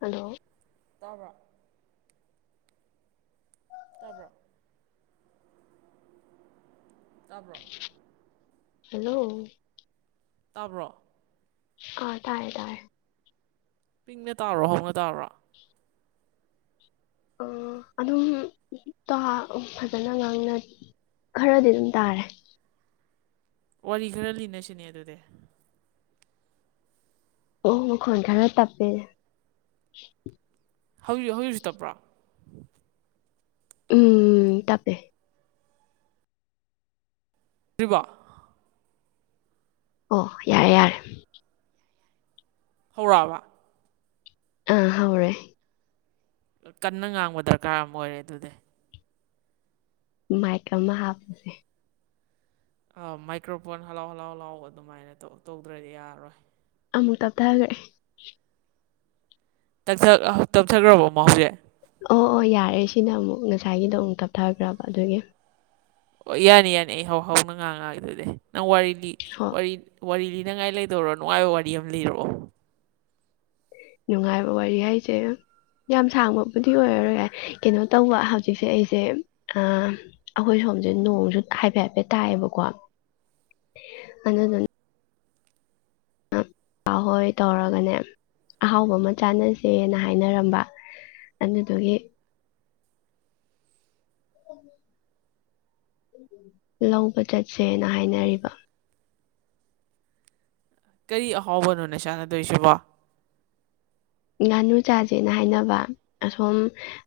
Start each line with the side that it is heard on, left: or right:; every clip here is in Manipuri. left: ꯍꯜꯂꯣ
right: ꯇꯥꯕ ꯇꯕꯦ ꯇꯥꯕ꯭ꯔꯣ
left: ꯍꯦꯜꯂꯣ
right: ꯇꯥꯕ꯭ꯔꯣ
left: ꯑꯥ ꯇꯥꯔꯦ ꯇꯥꯔꯦ
right: ꯄꯤꯡꯅ ꯇꯥꯕ꯭ꯔꫭ ꯍꯧꯅ ꯇꯥꯕ꯭ꯔꯣ
left: ꯑ ꯑꯗꯨꯝ ꯇꯥ ꯐꯖꯅ ꯉꯥꯡꯅ ꯈꯔꯗꯤ ꯑꯗꯨꯝ ꯇꯥꯔꯦ
right: ꯋꯥꯔꯤ ꯈꯔ ꯂꯤꯅꯁꯤꯅꯦ ꯑꯗꯨꯗꯤ
left: ꯑꯣ ꯃꯈꯣꯟ ꯈꯔ ꯇꯞꯄꯦ
right: ꯍꯧꯖꯤꯛ ꯍꯧꯖꯤꯛꯁꯨ ꯇꯞꯄ꯭ꯔꯣ
left: ꯎꯝ ꯇꯞꯄꯦ
right: ꯇꯧꯔꯤꯕꯣ
left: ꯑꯣ ꯌꯥꯔꯦ ꯌꯥꯔꯦ
right: ꯍꯧꯔꯛꯑꯕ
left: ꯑꯥ ꯍꯧꯔꯦ
right: ꯀꯟꯅ ꯉꯥꯡꯕ ꯗꯔꯀꯥꯔ ꯑꯃ ꯑꯣꯏꯔꯦ ꯑꯗꯨꯗꯤ
left: ꯃꯥꯏꯛ ꯑꯃ ꯍꯥꯞꯄꯁꯦ
right: ꯑ ꯃꯥꯏꯀ꯭ꯔꯥꯐꯣꯟ ꯍꯜꯂꯣ ꯍꯜꯂꯣ ꯂꯥꯎꯕꯗꯣ ꯑꯗꯨꯃꯥꯏꯅ ꯇꯧꯗ꯭ꯔꯗꯤ ꯌꯥꯔꯔꯣꯏ
left: ꯑꯃꯨꯛ ꯇꯞꯊꯥꯈ꯭ꯔꯦ
right: ꯇꯞꯊ ꯇꯞꯊꯈ꯭ꯔꯕꯣ ꯑꯃ ꯍꯧꯖꯤꯛ
left: ꯑꯣ ꯑꯣ ꯌꯥꯔꯦ ꯁꯤꯅ ꯑꯃꯨꯛ ꯉꯁꯥꯏꯒꯤꯗ ꯑꯃꯨꯛ ꯊꯞꯊ ꯈ꯭ꯔꯕ ꯑꯗꯨꯒꯤ
right: ꯑꯣ ꯌꯥꯅꯤ ꯌꯥꯅꯤ ꯑꯩ ꯍꯧ ꯍꯧꯅ ꯉꯥꯡ ꯉꯛꯑꯒꯦ ꯑꯗꯨꯗꯤ ꯅꯪ ꯋꯥꯔꯤ
left: ꯍꯣ
right: ꯋꯥꯔꯤ ꯂꯤ ꯍꯥꯏꯅꯉꯥꯏ ꯂꯩꯗꯧꯔꯣ ꯅꯨꯡꯉꯥꯏꯕ ꯋꯥꯔꯤ ꯑꯃ ꯂꯤꯔꯛꯑꯣ
left: ꯅꯨꯡꯉꯥꯏꯕ ꯋꯥꯔꯤ ꯍꯥꯏꯁꯦ ꯌꯥꯝ ꯁꯥꯡꯕꯕꯨꯗꯤ ꯑꯣꯏꯔꯔꯣꯢ ꯀꯩꯅꯣ ꯇꯧꯕ ꯍꯧꯖꯤꯛꯁꯦ ꯑꯩꯁꯦ ꯑꯩꯈꯣꯏ ꯁꯣꯝꯁꯦ ꯅꯣꯡꯁꯨ ꯍꯥꯏꯐꯦꯠ ꯍꯥꯏꯐꯦꯠ ꯇꯥꯏꯌꯦꯕꯀꯣ ꯑꯗꯨꯗꯨꯅ ꯕꯥ ꯍꯣꯏ ꯇꯧꯔꯒꯅꯦ ꯑꯍꯥꯎꯕ ꯑꯃ ꯆꯥꯅꯁꯦꯅ ꯍꯥꯏꯅꯔꯝꯕ ꯑꯗꯨꯗꯨꯒꯤ [unintelligible] ꯂꯧꯕ ꯆꯠꯁꯦꯅ ꯍꯥꯏꯅꯔꯤꯕ
right: ꯀꯔꯤ ꯑꯍꯥꯎꯕꯅꯣꯅꯦ ꯆꯥꯟꯅꯗꯣꯏꯁꯤꯕꯣ
left: ꯉꯥꯅꯨ ꯆꯥꯁꯦꯅ ꯍꯥꯏꯅꯕ ꯑꯁꯣꯝ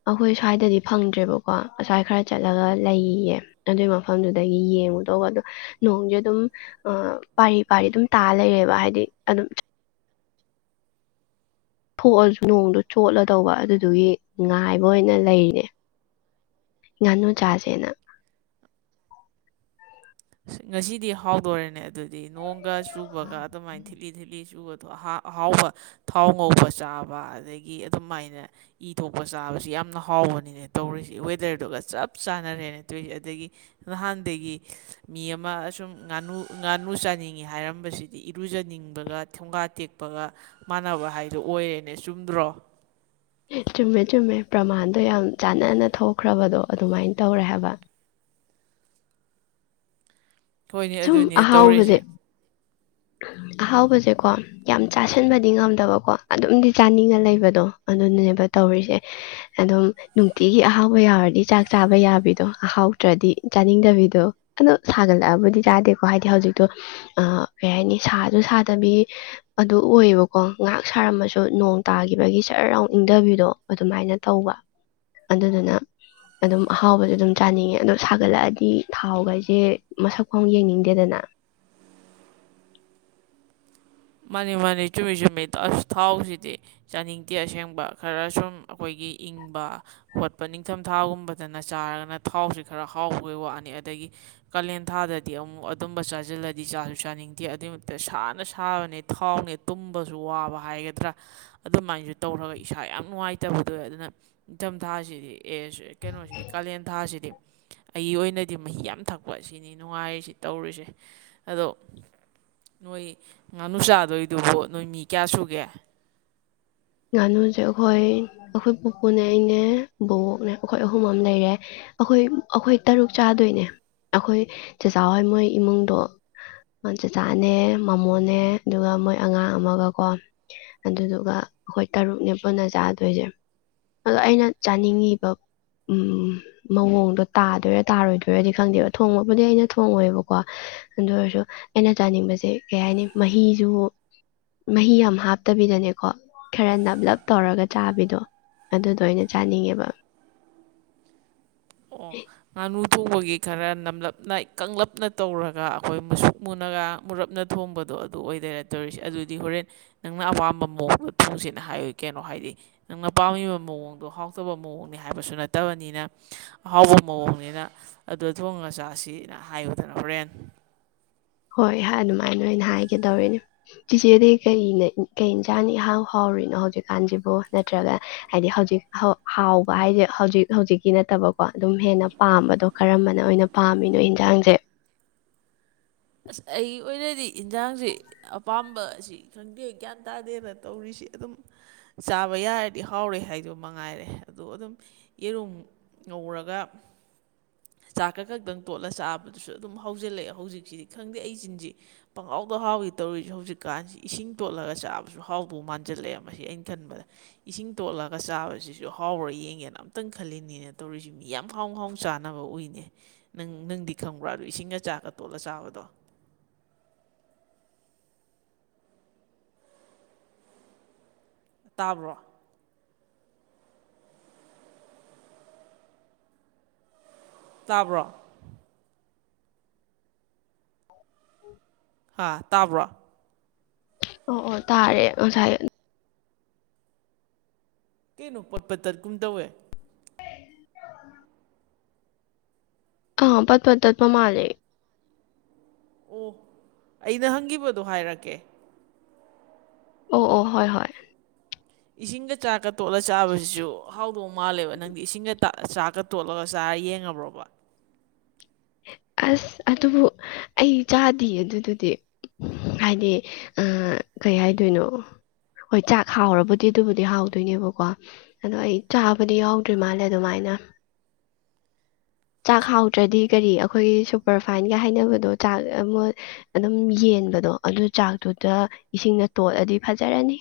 left: ꯑꯩꯈꯣꯏ ꯁ꯭ꯋꯥꯏꯗꯗꯤ ꯐꯪꯗ꯭ꯔꯦꯕꯀꯣ ꯑꯁ꯭ꯋꯥꯏ ꯈꯔ ꯆꯠꯂꯒ ꯂꯩꯌꯦ ꯑꯗꯨꯒꯤ ꯃꯐꯝꯗꯨꯗꯒꯤ ꯌꯦꯡꯉꯨꯗꯧꯕ ꯑꯗꯨꯣ ꯅꯣꯡꯁꯦ ꯑꯗꯨꯝ ꯄꯥꯔꯤ ꯄꯥꯔꯤ ꯑꯗꯨꯝ ꯇꯥ ꯂꯩꯔꯦꯕ ꯍꯥꯏꯗꯤ ꯑꯗꯨꯝ ꯊꯣꯛꯑꯁꯨ ꯅꯣꯡꯗ ꯆꯣꯠꯂ ꯇꯧꯕ ꯑꯗꯨꯗꯨꯒꯤ ꯉꯥꯏꯕ ꯑꯣꯏꯅ ꯂꯩꯔꯤꯅꯦ ꯉꯥꯅꯨ ꯆꯥꯁꯦꯅ
right: ꯉꯁꯤꯗꯤ ꯍꯥꯎꯗꯣꯔꯦꯅꯦ ꯑꯗꯨꯗꯤ ꯅꯣꯡ ꯒ ꯆꯨꯕꯒ ꯑꯗꯨꯃꯥꯏꯅ ꯊꯤꯠꯂꯤ ꯊꯤꯠꯂꯤ ꯆꯨꯕꯗꯣ ꯑ ꯑꯍꯥꯎꯕ ꯊꯥꯎ ꯉꯧꯕ ꯆꯥꯕ ꯑꯗꯒꯤ ꯑꯗꯨꯃꯥꯏꯅ ꯏ ꯊꯣꯛꯄ ꯆꯥꯕꯁꯤ ꯌꯥꯝꯅ ꯍꯥꯎꯕꯅꯤꯅ ꯇꯧꯔꯤꯁꯤ ꯋꯦꯗꯔꯗꯨꯒ ꯆꯞ ꯆꯥꯟꯅꯔꯦꯅ ꯇꯧꯔꯤꯁꯦ ꯑꯗꯒꯤ ꯅꯍꯥꯟꯗꯒꯤ ꯃꯤ ꯑꯃ ꯑꯁꯨꯝ ꯉꯥꯅꯨ ꯉꯥꯅꯨ ꯆꯥꯅꯤꯡꯉꯤ ꯍꯥꯏꯔꯝꯕꯁꯤꯗꯤ ꯏꯔꯨꯖꯅꯤꯡꯕꯒ ꯊꯣꯡꯒꯥ ꯇꯦꯛꯄꯒ ꯃꯥꯟꯅꯕ ꯍꯥꯏꯗꯣ ꯑꯣꯏꯔꯦꯅꯦ ꯆꯨꯝꯗ꯭ꯔꯣ
left: ꯑꯦ ꯆꯨꯝꯃꯦ ꯆꯨꯝꯃꯦ ꯄ꯭ꯔꯃꯥꯟꯗꯣ ꯌꯥꯝ ꯆꯥꯅꯅ ꯊꯣꯛꯈ꯭ꯔꯕꯗꯣ ꯑꯗꯨꯃꯥꯏꯅ ꯇꯧꯔꯦ ꯍꯥꯏꯕ
right: ꯍꯣꯏꯅꯦ
left: ꯁꯨꯝ
right: ꯑꯗꯨꯅꯦ
left: ꯑꯍꯥꯎꯕꯁꯦ
right: ꯇꯧꯔꯤꯁꯦ
left: ꯑꯍꯥꯎꯕꯁꯦꯀꯣ ꯌꯥꯝ ꯆꯥꯁꯤꯟꯕꯗꯤ ꯉꯝꯗꯕꯀꯣ ꯑꯗꯨꯝꯗꯤ ꯆꯥꯅꯤꯡꯉ ꯂꯩꯕꯗꯣ ꯑꯗꯨꯅꯅꯦꯕ ꯇꯧꯔꯤꯁꯦ ꯑꯗꯨꯝ ꯅꯨꯡꯇꯤꯒꯤ ꯑꯍꯥꯎꯕ ꯌꯥꯎꯔꯗꯤ ꯆꯥꯛ ꯆꯥꯕ ꯌꯥꯕꯤꯗꯣ ꯑꯍꯥꯎꯇ꯭ꯔꯗꯤ ꯆꯥꯅꯤꯡꯗꯕꯤꯗꯣ ꯑꯗꯨꯗꯣ ꯁꯥꯒꯠꯂꯛꯑꯕꯨꯗꯤ ꯆꯥꯗꯦꯀꯣ ꯍꯥꯏꯗꯤ ꯍꯧꯖꯤꯛꯇꯣ ꯀꯩ ꯍꯥꯏꯅꯤ ꯁꯥꯁꯨ ꯁꯥꯗꯕꯤ ꯑꯗꯨ ꯑꯣꯏꯌꯦꯕꯀꯣ ꯉꯥꯏꯍꯥꯛ ꯁꯥꯔꯝꯃꯁꯨ ꯅꯣꯡ ꯇꯥꯈꯤꯕꯒꯤ ꯖꯔ ꯂꯥꯎ ꯏꯪꯊꯕꯤꯗꯣ ꯑꯗꯨꯃꯥꯏꯅ ꯇꯧꯕ ꯑꯗꯨꯗꯨꯅ ꯑꯗꯨꯝ ꯑꯍꯥꯎꯕꯁꯨ ꯑꯗꯨꯝ ꯆꯥꯅꯤꯡꯉꯦ ꯑꯗꯣ ꯁꯥꯒꯠꯂꯛꯑꯗꯤ ꯊꯥꯎ ꯒꯥꯢꯁꯦ ꯃꯁꯛ ꯐꯥꯎ ꯌꯦꯡꯅꯤꯡꯗꯦꯗꯅ
right: ꯃꯥꯅꯤ ꯃꯥꯅꯤ ꯆꯨꯝꯃꯤ ꯆꯨꯝꯃꯤ ꯑꯁ ꯊꯥꯎꯁꯤꯗꯤ ꯆꯥꯅꯤꯡꯗꯦ ꯑꯁꯦꯡꯕ ꯈꯔ ꯁꯨꯝ ꯑꯩꯈꯣꯏꯒꯤ ꯏꯪꯕ ꯈꯣꯠꯄ ꯅꯤꯡꯊꯝꯊꯥꯒꯨꯝꯕꯗꯅ ꯆꯥꯔꯒꯅ ꯊꯥꯎꯁꯤ ꯈꯔ ꯍꯥꯎꯕꯒꯤ ꯋꯥꯅꯤ ꯑꯗꯒꯤ ꯀꯥꯂꯦꯟ ꯊꯥꯗꯗꯤ ꯑꯃꯨꯛ ꯑꯗꯨꯝꯕ ꯆꯥꯁꯤꯜꯂꯗꯤ ꯆꯥꯁꯨ ꯆꯥꯅꯤꯡꯗꯦ ꯑꯗꯨꯏ ꯃꯛꯇ ꯁꯥꯅ ꯁꯥꯕꯅꯦ ꯊꯥꯎꯅꯦ ꯇꯨꯝꯕꯁꯨ ꯋꯥꯕ ꯍꯥꯏꯒꯗ꯭ꯔꯥ ꯑꯗꯨꯃꯥꯏꯁꯨ ꯇꯧꯔꯒ ꯏꯁꯥ ꯌꯥꯝ ꯅꯨꯡꯉꯥꯏꯇꯕꯗ ꯑꯣꯏ ꯑꯗꯨꯅ ꯅꯤꯡꯊꯝꯊꯥꯁꯤꯗꯤ ꯑꯦ ꯀꯩꯅꯣꯁꯤꯗꯤ ꯀꯥꯂꯦꯟ ꯊꯥꯁꯤꯗꯤ ꯑꯩꯒꯤ ꯑꯣꯏꯅꯗꯤ ꯃꯍꯤ ꯌꯥꯝ ꯊꯛꯄ ꯁꯤꯅꯤ ꯅꯨꯡꯉꯥꯏꯔꯤꯁꯤ ꯇꯧꯔꯤꯁꯦ ꯑꯗꯣ ꯅꯣꯏ ꯉꯥꯅꯨ ꯆꯥꯗꯣꯏꯗꯨꯕꯣ ꯅꯣꯏ ꯃꯤ ꯀꯌꯥ ꯁꯨꯒꯦ
left: ꯉꯥꯅꯨꯁꯦ ꯑꯩꯈꯣꯏ ꯑꯩꯈꯣꯏ ꯄꯨꯄꯨꯅꯦ ꯑꯩꯅꯦ ꯕꯣꯕꯣꯛꯅꯦ ꯑꯩꯈꯣꯏ ꯑꯍꯨꯝ ꯑꯃ ꯂꯩꯔꯦ ꯑꯩꯈꯣꯏ ꯑꯩꯈꯣꯏ ꯇꯔꯨꯛ ꯆꯥꯗꯣꯏꯅꯦ ꯑꯩꯈꯣꯏ ꯆꯥꯆꯥꯎ ꯍꯣꯏ ꯃꯣꯏ ꯏꯃꯨꯡꯗꯣ ꯆꯥꯛꯆꯥꯅꯦ ꯃꯃꯣꯅꯦ ꯑꯗꯨꯒ ꯃꯣꯏ ꯑꯉꯥꯡ ꯑꯃꯒꯀꯣ ꯑꯗꯨꯗꯨꯒ ꯑꯩꯈꯣꯏ ꯇꯔꯨꯛꯅꯦ ꯄꯨꯟꯅ ꯆꯥꯗꯣꯏꯁꯦ ꯑꯗꯣ ꯑꯩꯅ ꯆꯥꯅꯤꯡꯉꯤꯕ ꯎ ꯃꯑꯣꯡꯗꯣ ꯇꯥꯗꯣꯏꯔꯥ ꯇꯥꯔꯣꯏꯗꯣꯏꯔꯗꯤ ꯈꯪꯗꯦꯕ ꯊꯣꯡꯕꯕꯨꯗꯤ ꯑꯩꯅ ꯊꯣꯡꯉꯣꯏꯕꯀꯣ ꯑꯗꯨ ꯑꯣꯏꯔꯁꯨ ꯑꯩꯅ ꯆꯥꯅꯤꯡꯕꯁꯦ ꯀꯩ ꯍꯥꯏꯅꯤ ꯃꯍꯤꯁꯨ ꯃꯍꯤ ꯌꯥꯝ ꯍꯥꯞꯇꯕꯤꯗꯅꯦꯀꯣ ꯈꯔ ꯅꯞꯂꯞ ꯇꯧꯔꯒ ꯆꯥꯕꯤꯗꯣ ꯑꯗꯨꯗ ꯑꯣꯏꯅ ꯆꯥꯅꯤꯡꯉꯦꯕ
right: ꯑꯣ ꯉꯥꯅꯨ ꯊꯣꯡꯕꯒꯤ ꯈꯔ ꯅꯝꯂꯞꯅ ꯏꯀꯞꯅ ꯇꯧꯔꯒ ꯑꯩꯈꯣꯏ ꯃꯨꯁꯨꯛ ꯃꯨꯅꯒ ꯃꯨꯔꯞꯅ ꯊꯣꯡꯕꯗꯣ ꯑꯗꯨ ꯑꯣꯏꯗꯣꯏꯔ ꯇꯧꯔꯤꯁꯦ ꯑꯗꯨꯗꯤ ꯍꯣꯔꯦꯟ ꯅꯪꯅ ꯑꯄꯥꯝꯕ ꯃꯑꯣꯡꯗꯣ ꯊꯣꯡꯁꯦꯅ ꯍꯥꯏꯌꯨ ꯀꯩꯅꯣ ꯍꯥꯏꯗꯤ ꯅꯪꯅ ꯄꯥꯝꯃꯤꯕ ꯃꯑꯣꯡꯗꯣ ꯍꯥꯎꯇꯕ ꯃꯑꯣꯡꯅꯤ ꯍꯥꯏꯕꯁꯨ ꯅꯠꯇꯕꯅꯤꯅ ꯑꯍꯥꯎꯕ ꯃꯑꯣꯡꯅꯤꯅ ꯑꯗꯨ ꯊꯣꯡ ꯃꯆꯥꯁꯤꯅ ꯍꯥꯏꯌꯨꯗꯥꯅ ꯍꯧꯔꯦꯟ
left: ꯍꯣꯏ ꯑꯗꯨꯃꯥꯏꯅ ꯑꯣꯏꯅ ꯍꯥꯏꯒꯗꯧꯔꯤꯅꯦ ꯆꯤꯆꯦꯗꯤ ꯀꯩꯅ ꯀꯩ ꯏꯟꯁꯥꯡꯅ ꯏꯍꯥꯎ ꯍꯥꯎꯔꯤꯅꯣ ꯍꯧꯖꯤꯛꯀꯥꯟꯁꯤꯕꯨ ꯅꯠꯇ꯭ꯔꯒ ꯍꯥꯏꯗꯤ ꯍꯧꯖꯤꯛ ꯍꯥꯎꯕ ꯍꯥꯏꯁꯦ ꯍꯧꯖꯤꯛ ꯍꯧꯖꯤꯛꯀꯤ ꯅꯠꯇꯕꯀꯣ ꯑꯗꯨꯝ ꯍꯦꯟꯅ ꯄꯥꯝꯕꯗꯣ ꯀꯔꯝꯕꯅ ꯑꯣꯏꯅ ꯄꯥꯝꯃꯤꯅꯣ ꯏꯟꯁꯥꯡꯁꯦ
right: ꯑꯁ ꯑꯩꯒꯤ ꯑꯣꯏꯅꯗꯤ ꯏꯟꯖꯥꯡꯁꯤ ꯑꯄꯥꯝꯕ ꯑꯁꯤ ꯈꯪꯗꯦ ꯒ꯭ꯌꯥꯟ ꯇꯥꯗꯦꯅ ꯇꯧꯔꯤꯁꯤ ꯑꯗꯨꯝ ꯆꯥꯕ ꯌꯥꯔꯗꯤ ꯍꯥꯎꯔꯦ ꯍꯥꯏꯗꯣ ꯃꯉꯥꯏꯔꯦ ꯑꯗꯣ ꯑꯗꯨꯝ ꯌꯦꯔꯨꯝ ꯉꯧꯔꯒ ꯆꯥꯛꯀꯛ ꯈꯛꯇꯪ ꯇꯣꯠꯂ ꯆꯥꯕꯗꯨꯁꯨ ꯑꯗꯨꯝ ꯍꯥꯎꯖꯤꯜꯂꯛꯑꯦ ꯍꯧꯖꯤꯛꯁꯦ ꯈꯪꯗꯦ ꯑꯩ ꯆꯤꯟꯁꯤ ꯄꯪꯒꯥꯎꯗꯍꯥꯎꯒꯤ ꯇꯧꯔꯤꯁꯤꯦ ꯍꯧꯖꯤꯛꯀꯥꯟꯁꯤ ꯏꯁꯤꯡ ꯇꯣꯠꯂꯒ ꯆꯥꯕꯁꯨ ꯍꯥꯎꯗꯧ ꯃꯥꯟꯖꯜꯂꯛꯑꯦ ꯃꯁꯤ ꯑꯩꯅ ꯈꯟꯕꯗ ꯏꯁꯤꯡ ꯇꯣꯠꯂꯒ ꯆꯥꯕꯁꯤꯁꯨ ꯍꯥꯎꯔ ꯌꯦꯡꯒꯦꯅ ꯑꯝꯇꯪ ꯈꯜꯂꯤꯅꯤꯅ ꯇꯧꯔꯤꯁꯤ ꯃꯤ ꯌꯥꯝ ꯍꯥꯎ ꯍꯥꯎꯅ ꯆꯥꯅꯕ ꯎꯏꯅꯦ ꯅꯪ ꯅꯪꯗꯤ ꯈꯪꯕ꯭ꯔꯥꯗ ꯏꯁꯤꯡꯒ ꯆꯥꯛꯒ ꯇꯣꯠꯂ ꯆꯥꯕꯗꯣ ꯇꯥꯕ꯭ꯔꯣ ꯇꯥꯕ꯭ꯔꯣ ꯍꯥ ꯇꯥꯕ꯭ꯔꯣ
left: ꯑꯣ ꯑꯣ ꯇꯥꯔꯦ ꯉꯁꯥꯏ
right: ꯀꯩꯅꯣ ꯄꯣꯠ ꯄꯠ ꯇꯠ ꯀꯨꯝ ꯇꯧꯋꯦ
left: ꯑꯥ ꯄꯠ ꯄꯠ ꯇꯠꯄ ꯃꯥꯂꯦ
right: ꯑꯣ ꯑꯩꯅ ꯍꯪꯈꯤꯕꯗꯣ ꯍꯥꯏꯔꯛꯀꯦ
left: ꯑꯣ ꯑꯣ ꯍꯣꯏ ꯍꯣꯏ
right: ꯏꯁꯤꯡꯒ ꯆꯥꯛꯀ ꯇꯣꯠꯂ ꯆꯥꯕꯁꯤꯁꯨ ꯍꯥꯎꯗꯧ ꯃꯥꯜꯂꯦꯕ ꯅꯪꯗꯤ ꯏꯁꯤꯡꯒ ꯆꯥꯛꯀ ꯇꯣꯠꯂꯒ ꯆꯥꯔ ꯌꯦꯡꯉꯕ꯭ꯔꯣꯕ
left: ꯑꯁ ꯑꯗꯨꯕꯨ ꯑꯩ ꯆꯥꯗꯤꯌꯦ ꯑꯗꯨꯗꯨꯗꯤ ꯍꯥꯏꯗꯤ ꯀꯩ ꯍꯥꯏꯗꯣꯏꯅꯣ ꯍꯣꯏ ꯆꯥꯛ ꯍꯥꯎꯔꯕꯨꯗꯤ ꯑꯗꯨꯕꯨꯗꯤ ꯍꯥꯎꯗꯣꯏꯅꯦꯕꯀꯣ ꯑꯗꯣ ꯑꯩ ꯆꯥꯕꯗꯤ ꯌꯥꯎꯗ꯭ꯔꯤ ꯃꯥꯜꯂꯦ ꯑꯗꯨꯃꯥꯏꯅ ꯆꯥꯛ
right: ꯑꯁ
left: ꯍꯥꯎꯇ꯭ꯔꯗꯤ ꯑꯩꯈꯣꯏꯒꯤ ꯁꯨꯄꯔ ꯐꯥꯏꯟꯒ ꯍꯥꯏꯅꯕꯗꯣ ꯆꯥꯛ ꯑꯃ ꯑꯗꯨꯝ ꯌꯦꯟꯕꯗꯣ ꯑꯗꯨ ꯆꯥꯛꯇꯨꯗ ꯏꯁꯤꯡꯅ ꯇꯣꯠꯂꯗꯤ ꯐꯖꯔꯅꯤ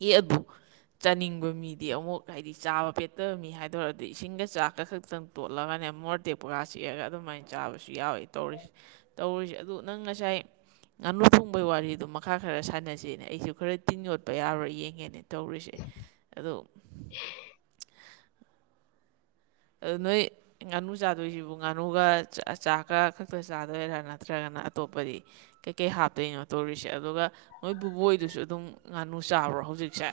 right: ꯑꯦ ꯑꯗꯨ ꯆꯥꯅꯤꯡꯕ ꯃꯤꯗꯤ ꯑꯃꯨꯛ ꯍꯥꯏꯗꯤ ꯆꯥꯕ ꯄꯦꯠꯇꯕ ꯃꯤ ꯍꯥꯏꯗꯧꯔꯗꯤ ꯏꯁꯤꯡꯒ ꯆꯥꯛꯀ ꯈꯛꯇꯪ ꯇꯣꯠꯂꯒꯅꯦ ꯃꯣꯔ ꯇꯦꯛꯄꯒ ꯆꯤꯛꯑꯒ ꯑꯗꯨꯃꯥꯏꯅ ꯆꯥꯕꯁꯨ ꯌꯥꯎꯋꯤ ꯇꯧꯔꯤꯁꯦ ꯇꯧꯔꯤꯁꯦ ꯑꯗꯨ ꯅꯪ ꯉꯁꯥꯏ ꯉꯥꯅꯨ ꯐꯣꯡꯕꯩ ꯋꯥꯔꯤꯗꯣ ꯃꯈꯥ ꯈꯔ ꯁꯥꯟꯅꯁꯤꯅꯦ ꯑꯩꯁꯨ ꯈꯔ ꯇꯤꯟ ꯌꯣꯠꯄ ꯌꯥꯔꯣꯏ ꯌꯦꯡꯉꯦ ꯇꯧꯔꯤꯁꯦ ꯑꯗꯣ ꯑꯗꯨ ꯅꯣꯏ ꯉꯥꯅꯨ ꯆꯥꯗꯣꯏꯁꯤꯕꯨ ꯉꯥꯅꯨꯒ ꯆ ꯆꯥꯛꯀ ꯈꯛꯇ ꯆꯥꯗꯣꯏꯔꯥ ꯅꯠꯇ꯭ꯔꯒꯅ ꯑꯇꯣꯞꯄꯗꯤ ꯀꯩꯀꯩ ꯍꯥꯞꯇꯣꯏꯅꯣ ꯇꯧꯔꯤꯁꯦ ꯑꯗꯨꯒ ꯃꯣꯏ ꯕꯕꯨꯕꯣꯏꯗꯨꯁꯨ ꯑꯗꯨꯝ ꯉꯥꯅꯨ ꯆꯥꯕ꯭ꯔꯣ ꯍꯧꯖꯤꯛꯁꯦ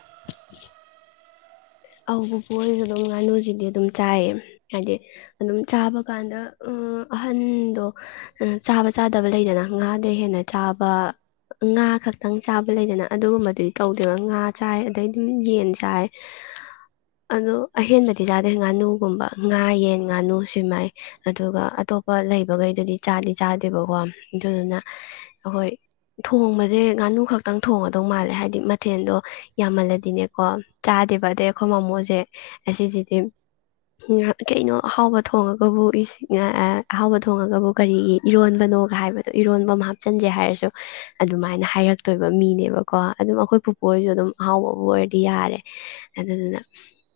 left: ꯑꯧꯕꯄꯨ ꯑꯣꯏꯔꯁꯨ ꯑꯗꯨꯝ ꯉꯥꯅꯨꯁꯤꯗꯤ ꯑꯗꯨꯝ ꯆꯥꯏꯌꯦ ꯍꯥꯏꯗꯤ ꯑꯗꯨꯝ ꯆꯥꯕ ꯀꯥꯟꯗ ꯑꯍꯟꯗꯣ ꯆꯥꯕ ꯆꯥꯗꯕ ꯂꯩꯗꯅ ꯉꯥꯗ ꯍꯦꯟꯅ ꯆꯥꯕ ꯉꯥ ꯈꯛꯇꯪ ꯆꯥꯕ ꯂꯩꯗꯅ ꯑꯗꯨꯒꯨꯝꯕꯗꯨꯗꯤ ꯇꯧꯗꯦꯕ ꯉꯥ ꯆꯥꯏ ꯑꯗꯩ ꯑꯗꯨꯝ ꯌꯦꯟ ꯆꯥꯏ ꯑꯗꯣ ꯑꯍꯦꯟꯕꯗꯤ ꯆꯥꯗꯦ ꯉꯥꯅꯨꯒꯨꯝꯕ ꯉꯥ ꯌꯦꯟ ꯉꯥꯅꯨ ꯁꯃꯥꯏ ꯑꯗꯨꯒ ꯑꯇꯣꯞꯄ ꯂꯩꯕꯈꯩꯗꯨꯗꯤ ꯆꯥꯗꯤ ꯆꯥꯗꯦꯕꯀꯣ ꯑꯗꯨꯗꯨꯅ ꯑꯩꯈꯣꯏ ꯊꯣꯡꯕꯁꯦ ꯉꯥꯅꯨ ꯈꯛꯇꯪ ꯊꯣꯡꯉꯗꯧ ꯃꯥꯜꯂꯦ ꯍꯥꯏꯕꯗꯤ ꯃꯊꯦꯜꯗꯣ ꯌꯥꯝꯃꯜꯂꯗꯤꯅꯦꯀꯣ ꯆꯥꯗꯦꯕ ꯑꯗꯩ ꯑꯩꯈꯣꯏ ꯃꯃꯣꯁꯦ ꯑꯁꯤꯁꯤꯗꯤ ꯀꯩꯅꯣ ꯑꯍꯥꯎꯕ ꯊꯣꯡꯉꯒꯕꯨ ꯑꯍꯥꯎꯕ ꯊꯣꯡꯉꯒꯕꯨ ꯀꯔꯤꯒꯤ ꯏꯔꯣꯟꯕꯅꯣꯒ ꯍꯥꯏꯕꯗꯣ ꯏꯔꯣꯟꯕ ꯑꯃ ꯍꯥꯞꯆꯤꯟꯁꯦ ꯍꯥꯏꯔꯁꯨ ꯑꯗꯨꯃꯥꯏꯅ ꯍꯥꯏꯔꯛꯇꯣꯏꯕ ꯃꯤꯅꯦꯕꯀꯣ ꯑꯗꯨꯝ ꯑꯩꯈꯣꯏ ꯄꯨꯄꯨꯔꯁꯨ ꯑꯗꯨꯝ ꯑꯍꯥꯎꯕꯕꯨ ꯑꯣꯏꯔꯗꯤ ꯌꯥꯔꯦ ꯑꯗꯨꯗꯨꯅ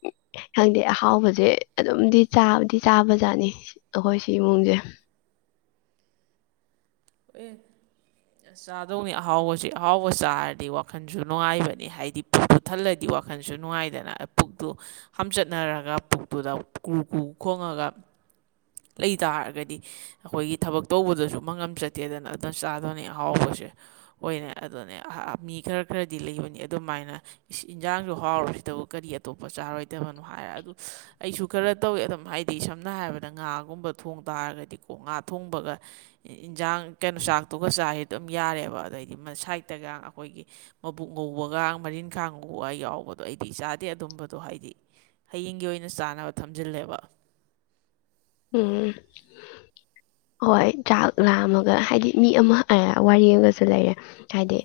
left: ꯎ ꯈꯪꯗꯦ ꯑꯍꯥꯎꯕꯁꯦ ꯑꯗꯨꯝꯗꯤ ꯆꯥꯗꯤ ꯆꯥꯕꯖꯥꯠꯅꯤ ꯑꯩꯈꯣꯏ ꯁꯤ ꯏꯃꯨꯡꯁꯦ
right: ꯑꯦ ꯑꯁ ꯆꯥꯗꯧꯅꯤ ꯑꯍꯥꯎꯕꯁꯤ ꯑꯍꯥꯎꯕ ꯆꯥꯔꯗꯤ ꯋꯥꯈꯜꯁꯨ ꯅꯨꯡꯉꯥꯏꯕꯅꯤ ꯍꯥꯏꯗꯤ ꯄꯨꯛꯇꯨ ꯊꯜꯂꯗꯤ ꯋꯥꯈꯜꯁꯨ ꯅꯨꯡꯉꯥꯏꯗꯅ ꯄꯨꯛꯇꯨ ꯍꯥꯝꯆꯠꯅꯔꯒ ꯄꯨꯛꯇꯨꯗ ꯀꯨ ꯀꯨ ꯈꯣꯡꯉꯒ ꯂꯩꯇꯥꯔꯒꯗꯤ ꯑꯩꯈꯣꯏꯒꯤ ꯊꯕꯛ ꯇꯧꯕꯗꯁꯨ ꯃꯪꯉꯝ ꯆꯠ ꯂꯩꯇꯦꯗꯅ ꯑꯗꯨꯝ ꯆꯥꯗꯕꯅꯤ ꯑꯍꯥꯎꯕꯁꯦ ꯑꯣꯏꯅ ꯑꯗꯨꯅꯦ ꯃꯤ ꯈꯔ ꯈꯔꯗꯤ ꯂꯩꯕꯅꯤ ꯑꯗꯨꯃꯥꯏꯅ ꯏꯟꯁꯥꯡꯁꯨ ꯍꯥꯎꯔꯨꯁꯤꯗꯕꯨ ꯀꯔꯤ ꯑꯇꯣꯞꯄ ꯆꯥꯔꯣꯏꯗꯕꯅꯣ ꯍꯥꯏꯔ ꯑꯗꯨ ꯑꯩꯁꯨ ꯈꯔ ꯇꯧꯋꯦ ꯑꯗꯨꯝ ꯍꯥꯏꯗꯤ ꯁꯝꯅ ꯍꯥꯏꯔꯕꯗ ꯉꯥꯒꯨꯝꯕ ꯊꯣꯡ ꯇꯥꯔꯒꯗꯤ ꯀꯣ ꯉꯥ ꯊꯣꯡꯕꯒ ꯌꯦꯟꯁꯥꯡ ꯀꯩꯅꯣ ꯆꯥꯛꯇꯨꯒ ꯆꯥꯁꯤ ꯑꯗꯨꯝ ꯌꯥꯔꯦꯕ ꯑꯗꯩꯗꯤ ꯁꯥꯏꯠꯇꯒ ꯑꯩꯈꯣꯏꯒꯤ ꯃꯕꯨꯛ ꯉꯧꯕꯒ ꯃꯔꯤꯟꯈꯥꯡ ꯉꯧꯕꯒ ꯌꯥꯎꯕꯗꯣ ꯑꯩꯗꯤ ꯆꯥꯗꯦ ꯑꯗꯨꯝꯕꯗꯣ ꯍꯥꯏꯗꯤ ꯍꯌꯦꯡꯒꯤ ꯑꯣꯏꯅ ꯆꯥꯅꯕ ꯊꯝꯖꯤꯜꯂꯦꯕ
left: ꯎꯝ ꯍꯣꯏ ꯆꯥꯛ ꯂꯥꯝꯃꯒ ꯍꯥꯏꯗꯤ ꯃꯤ ꯑꯃ ꯋꯥꯔꯤꯒꯁꯨ ꯂꯩꯔꯦ ꯍꯥꯏꯗꯤ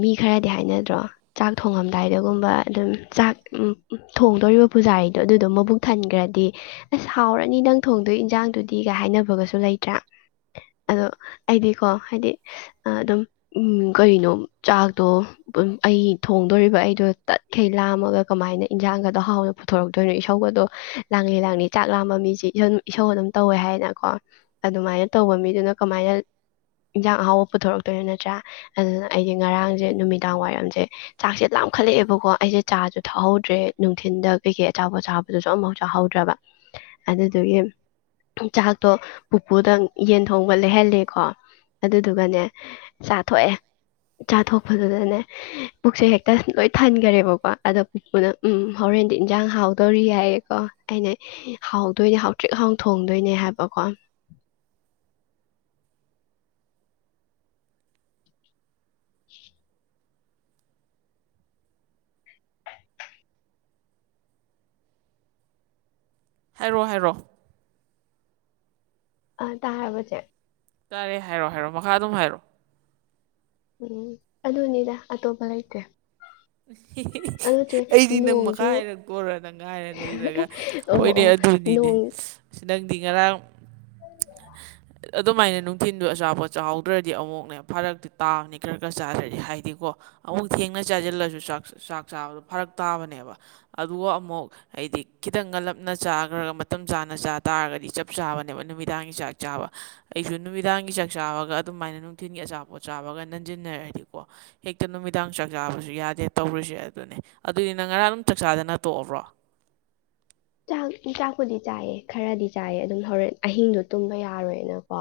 left: ꯃꯤ ꯈꯔꯗꯤ ꯍꯥꯏꯅꯗ꯭ꯔꯣ ꯆꯥꯛ ꯊꯣꯡꯉꯝꯗꯥꯏꯗꯒꯨꯝꯕ ꯑꯗꯨꯝ ꯆꯥꯛ ꯊꯣꯡꯗꯣꯔꯤꯕ ꯄꯨꯖꯥꯔꯤꯗꯣ ꯑꯗꯨꯗꯣ ꯃꯕꯨꯛ ꯊꯟꯈ꯭ꯔꯗꯤ ꯑꯁ ꯍꯥꯎꯔꯅꯤ ꯅꯪ ꯊꯣꯡꯗꯣꯏ ꯏꯟꯖꯥꯡꯗꯨꯗꯤꯒ ꯍꯥꯏꯅꯕꯒꯁꯨ ꯂꯩꯇ꯭ꯔꯥ ꯑꯗꯣ ꯑꯩꯗꯤꯀꯣ ꯍꯥꯏꯗꯤ ꯑꯗꯨꯝ ꯀꯔꯤꯅꯣ ꯆꯥꯛꯇꯣ ꯑꯩ ꯊꯣꯡꯗꯣꯔꯤꯕ ꯑꯩꯗꯣ ꯇꯠꯈꯩ ꯂꯥꯝꯃꯒ ꯀꯃꯥꯏꯅ ꯏꯟꯖꯥꯡꯒꯗꯣ ꯍꯥꯎꯅ ꯄꯨꯊꯣꯔꯛꯇꯣꯏꯅꯣ ꯏꯁꯧꯒꯗꯣ ꯂꯥꯡꯉꯦ ꯂꯥꯡꯉꯦ ꯆꯥꯛ ꯂꯥꯝꯕ ꯃꯤꯁꯦ ꯝ ꯏꯁꯧ ꯑꯗꯨꯝ ꯇꯧꯋꯦ ꯍꯥꯏꯗꯅꯀꯣ ꯑꯗꯨꯃꯥꯏꯅ ꯇꯧꯕ ꯃꯤꯗꯨꯅ ꯀꯃꯥꯏꯅ ꯏꯟꯖꯥꯡ ꯑꯍꯥꯎꯕ ꯄꯨꯊꯣꯔꯛꯇꯣꯏꯅꯣ ꯅꯠꯇ꯭ꯔꯥ ꯑꯗꯨꯅ ꯑꯩꯁꯦ ꯉꯔꯥꯡꯁꯦ ꯅꯨꯃꯤꯗꯥꯡ ꯋꯥꯏꯔꯝꯁꯦ ꯆꯥꯛꯁꯦ ꯂꯥꯝꯈꯠꯂꯛꯑꯦꯕꯀꯣ ꯑꯩꯁꯦ ꯆꯥꯁꯨ ꯊꯛꯍꯧꯗ꯭ꯔꯦ ꯅꯨꯡꯊꯤꯟꯗ ꯀꯩꯀꯩ ꯑꯆꯥꯄꯣꯠꯁꯥꯕꯗꯨꯁꯨ ꯑꯃꯝꯐꯥꯎ ꯆꯥꯍꯧꯗ꯭ꯔꯕ ꯑꯗꯨ ꯑꯗꯨꯒꯤ ꯆꯥꯛꯇꯣ ꯄꯨꯄꯨꯗ ꯌꯦꯟ ꯊꯣꯡꯕ ꯂꯩꯍꯜꯂꯦꯀꯣ ꯑꯗꯨꯗꯨꯒꯅꯦ ꯆꯥꯊꯣꯛꯑꯦ ꯆꯥꯊꯣꯛꯄꯗꯨꯗꯅꯦ ꯄꯨꯛꯁꯦ ꯍꯦꯛꯇ ꯂꯣꯏ ꯊꯟꯈꯔꯦꯕꯀꯣ ꯑꯗꯣ ꯄꯨꯄꯨꯅ ꯎ ꯍꯣꯔꯦꯟꯗꯤ ꯏꯟꯖꯥꯡ ꯍꯥꯎꯗꯧꯔꯤ ꯌꯥꯏꯌꯦꯀꯣ ꯑꯩꯅ ꯍ ꯑꯗꯨꯣꯏꯅꯦ ꯍꯥꯎꯇ꯭ꯔꯤꯛ ꯍꯥꯎꯅ ꯊꯣꯡꯗꯣꯏꯅꯦ ꯍꯥꯏꯕꯀꯣ ꯎ
right: ꯍꯥꯏꯔꯣ ꯍꯥꯏꯔꯣꯑꯣ
left: ꯑ ꯇꯥꯕꯁꯦ
right: ꯇꯥꯔꯦ ꯍꯥꯏꯔꯛꯑꯣ ꯍꯥꯏꯔꯛꯑꯣ ꯃꯈꯥ ꯑꯗꯨꯝ ꯍꯥꯏꯔꯛꯣꯑꯣ
left: ꯎꯝ ꯑꯗꯨꯅꯤꯗ ꯑꯇꯣꯞꯄ ꯂꯩꯇꯦ ꯑꯗꯨ ꯆꯦ
right: ꯑꯩꯗꯤ ꯅꯪ
left: ꯅꯣꯡꯁꯨ
right: ꯃꯈꯥꯏ ꯍꯥꯏꯔ ꯀꯣꯂ ꯅꯪ ꯉꯥꯏꯔ ꯂꯩꯔꯒ
left: ꯑꯣ
right: ꯍꯣꯏꯅꯦ
left: ꯑꯣ
right: ꯑꯗꯨꯅꯤꯅꯦ
left: ꯅꯣꯡ
right: ꯅꯪꯗꯤ ꯉꯔꯥꯡ ꯑꯗꯨꯃꯥꯏꯅ ꯅꯨꯡꯊꯤꯟꯗꯣ ꯑꯆꯥꯄꯣꯠ ꯆꯥꯎꯍꯥꯎꯗ꯭ꯔꯗꯤ ꯑꯃꯨꯛꯅꯦ ꯐꯔꯛꯇꯤ ꯇꯥꯕꯅꯤ ꯈꯔ ꯈꯔ ꯆꯥꯗꯗꯤ ꯍꯥꯏꯗꯤꯀꯣ ꯑꯃꯨꯛ ꯊꯦꯡꯅ ꯆꯥꯁꯤꯜꯂꯁꯨ ꯆꯥꯛ ꯆꯥꯕꯗꯣ ꯐꯔꯛ ꯇꯥꯕꯅꯦꯕ ꯑꯗꯨꯒ ꯑꯃꯨꯛ ꯍꯥꯏꯗꯤ ꯈꯤꯇꯪꯒꯂꯞꯅ ꯆꯥꯈ꯭ꯔꯒ ꯃꯇꯝ ꯆꯥꯅ ꯆꯥ ꯇꯥꯔꯒꯗꯤ ꯆꯞ ꯆꯥꯕꯅꯦꯕ ꯅꯨꯃꯤꯠ ꯅꯨꯃꯤꯗꯥꯡꯒꯤ ꯆꯥꯛ ꯆꯥꯕ ꯑꯩꯁꯨ ꯅꯨꯃꯤꯗꯥꯡꯒꯤ ꯆꯥꯛ ꯆꯥꯕꯒ ꯑꯗꯨꯃꯥꯏꯅ ꯅꯨꯡꯊꯤꯜꯒꯤ ꯑꯆꯥꯄꯣꯠ ꯆꯥꯕꯒ ꯅꯟꯁꯤꯟꯅꯔꯛꯑꯗꯤꯀꯣ ꯍꯦꯛꯇ ꯅꯨꯃꯤꯗꯥꯡ ꯆꯥꯛ ꯆꯥꯕꯁꯨ ꯌꯥꯗꯦ ꯇꯧꯔꯤꯁꯦ ꯑꯗꯨꯅꯦ ꯑꯗꯨꯅꯤꯅ ꯉꯔꯥꯡ ꯑꯗꯨꯝ ꯆꯥꯛꯆꯥꯥꯗꯅ ꯇꯣꯛꯑꯕ꯭ꯔꯣ
left: ꯆꯥꯛ ꯆꯥꯛꯄꯨꯗꯤ ꯆꯥꯏꯌꯦ ꯈꯔꯗꯤ ꯆꯥꯏꯌꯦ ꯑꯗꯨꯝ ꯍꯣꯔꯦꯟ ꯑꯍꯤꯡꯗꯣ ꯇꯨꯝꯕ ꯌꯥꯔꯣꯏꯅꯀꯣ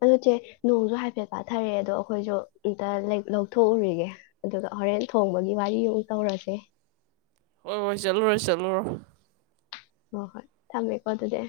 left: ꯑꯗꯨꯣ ꯆꯦ ꯅꯣꯡꯁꯨ ꯍꯥꯏꯐꯦꯠ ꯄꯥꯊꯔꯛꯑꯦ ꯑꯗꯣ ꯑꯩꯈꯣꯏꯁꯨ ꯑꯝꯇ ꯂꯧꯊꯣꯛꯎꯔꯤꯒꯦ ꯑꯗꯨꯒ ꯍꯣꯔꯦꯟ ꯊꯣꯡꯕꯒꯤ ꯋꯥꯔꯤ ꯑꯃꯨ ꯇꯧꯔꯁꯦ
right: ꯍꯣꯏ ꯍꯣꯏ ꯆꯠꯂꯨꯔꯣꯏ ꯆꯠꯂꯨꯔꯣ
left: ꯍꯣꯏ ꯍꯣꯏ ꯊꯝꯃꯦꯀꯣ ꯑꯗꯨꯗꯤ